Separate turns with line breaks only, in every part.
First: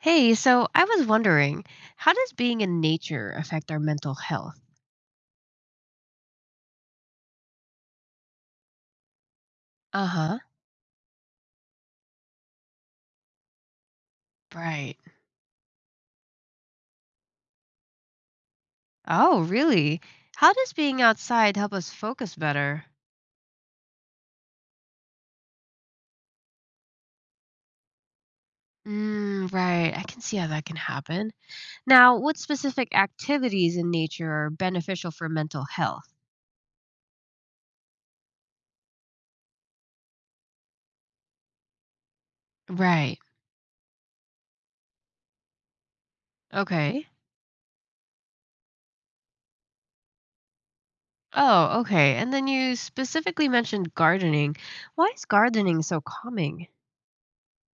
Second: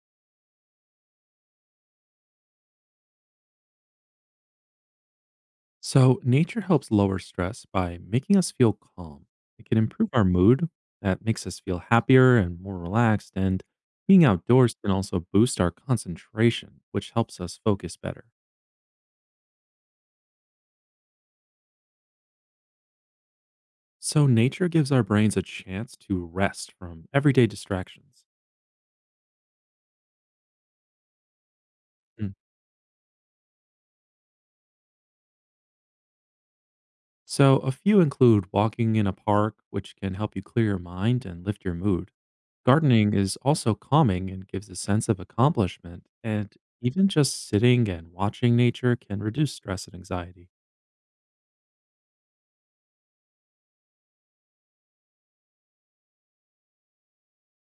Hey, so I was wondering, how does being in nature affect our mental health?
So, nature helps lower stress by making us feel calm. It can
Uh
improve our
huh.
mood. That makes us feel happier and more relaxed. And being outdoors can
Right.
also boost our concentration, which helps us focus better.
Oh, really? How does being outside help us focus better?
So, nature gives our brains a chance to rest from everyday distractions.
Mm, right. I can see how that can happen. Now, what specific activities in nature are beneficial for mental health?
So, a few include walking in a park, which can help you clear your mind and lift your mood. Gardening
Right.
is also calming and gives a sense of accomplishment, and
Okay.
even just sitting and watching nature can reduce stress and anxiety.
Oh, okay. And then you specifically mentioned gardening. Why is gardening so calming?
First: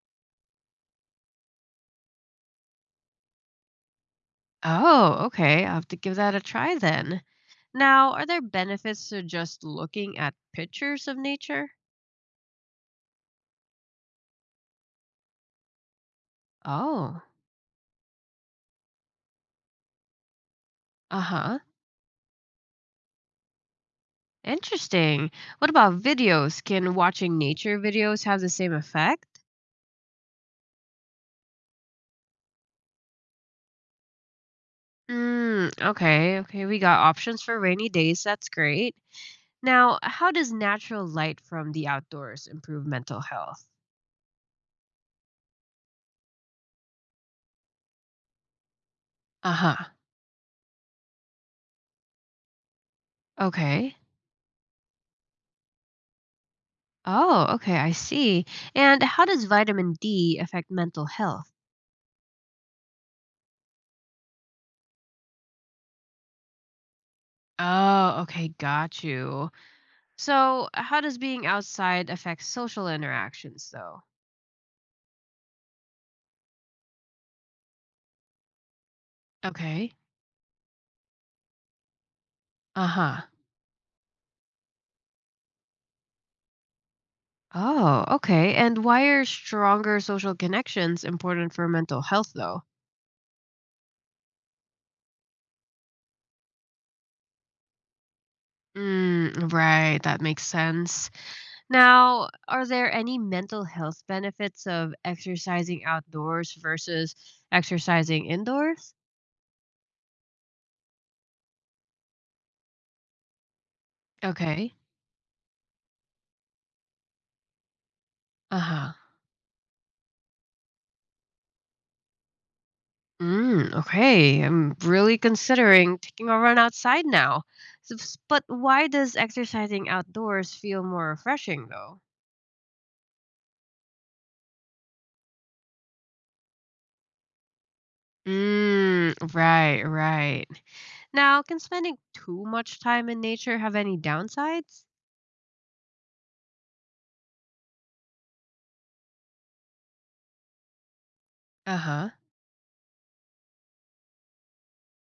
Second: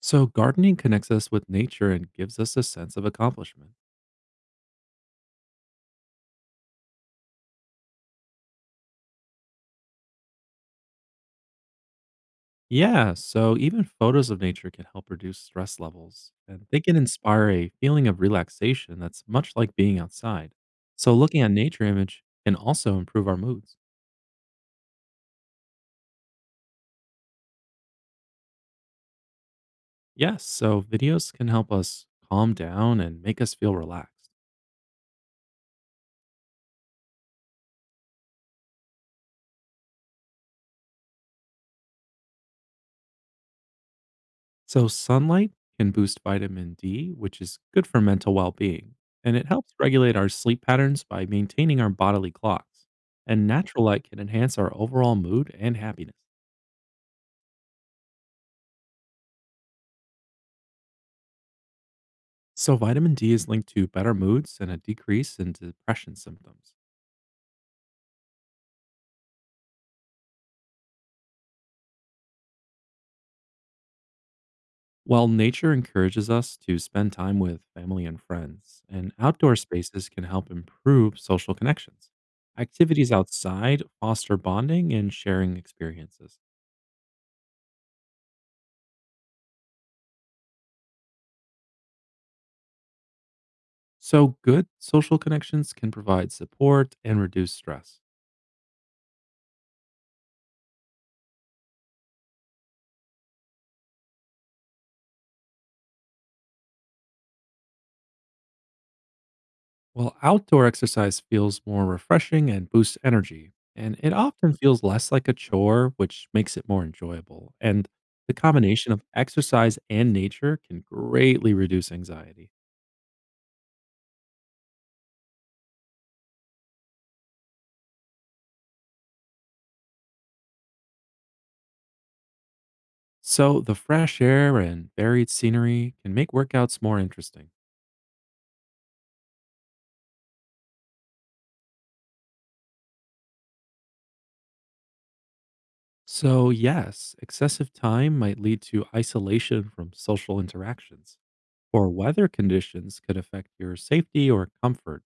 So, gardening connects us with nature and gives us a sense of accomplishment.
Oh, okay. I'll have to give that a try then. Now, are there benefits to just looking at pictures of nature?
Yeah, so even photos of nature can help reduce stress levels, and they can
Oh,
inspire a feeling of relaxation that's much like being outside. So,
uh
looking at
huh.
nature image can also improve our moods.
Interesting. What about videos? Can watching nature videos have the same effect?
Yes, so videos can help us calm down and make us feel relaxed.
Mm, okay, okay. We got options for rainy days. That's great. Now, how does natural light from the outdoors improve mental health?
So, sunlight can boost vitamin D, which is good for mental well being, and it
Uh
helps
huh.
regulate our sleep patterns by maintaining our bodily clocks. And natural
Okay.
light can enhance our overall mood and happiness.
Oh, okay. I see. And how does vitamin D affect mental health?
So, vitamin D is linked to better moods and a decrease in depression symptoms.
Oh, okay, got you. So, how does being outside affect social interactions, though?
While nature encourages us to spend time with family and friends, and outdoor
Okay.
spaces can help improve social connections.
Uh
Activities
huh.
outside foster bonding and sharing experiences.
Oh, okay. And why are stronger social connections important for mental health, though?
So, good social connections can provide support and reduce stress,
Mm, right. That makes sense. Now, are there any mental health benefits of exercising outdoors versus exercising indoors?
while outdoor exercise feels more refreshing and boosts energy. And it often
Okay.
feels less like a chore, which makes it more enjoyable. And the
Uh
combination
huh.
of exercise and nature can greatly reduce anxiety.
Mm, okay, I'm really considering taking a run outside now. But why does exercising outdoors feel more refreshing, though?
So, the fresh air and varied scenery can make workouts more interesting.
Mm, right, right. Now, can spending too much time in nature have any downsides?
So, yes, excessive time might lead to isolation from social interactions,
Uh
or
huh.
weather conditions could affect your safety or comfort.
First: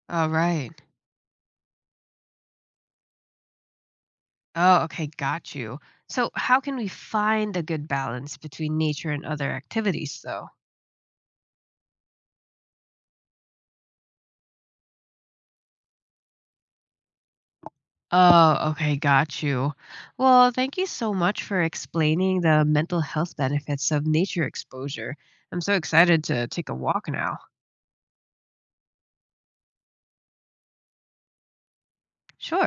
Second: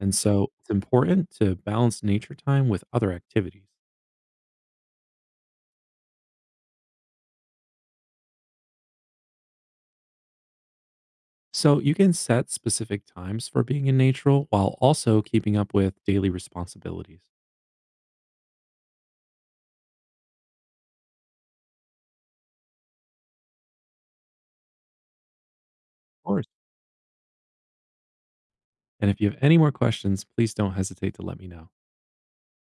And
All
so, it's
right.
important to balance nature time with other activities.
Oh, okay, got you. So, how can we find a good balance between nature and other activities, though?
So, you can set specific times for being in nature while also keeping up with daily responsibilities.
Oh, okay, got you. Well, thank you so much for explaining the mental health benefits of nature exposure. I'm so excited
Of
to
course.
take a walk now.
And if you have any more questions, please don't hesitate to let me know.
Sure.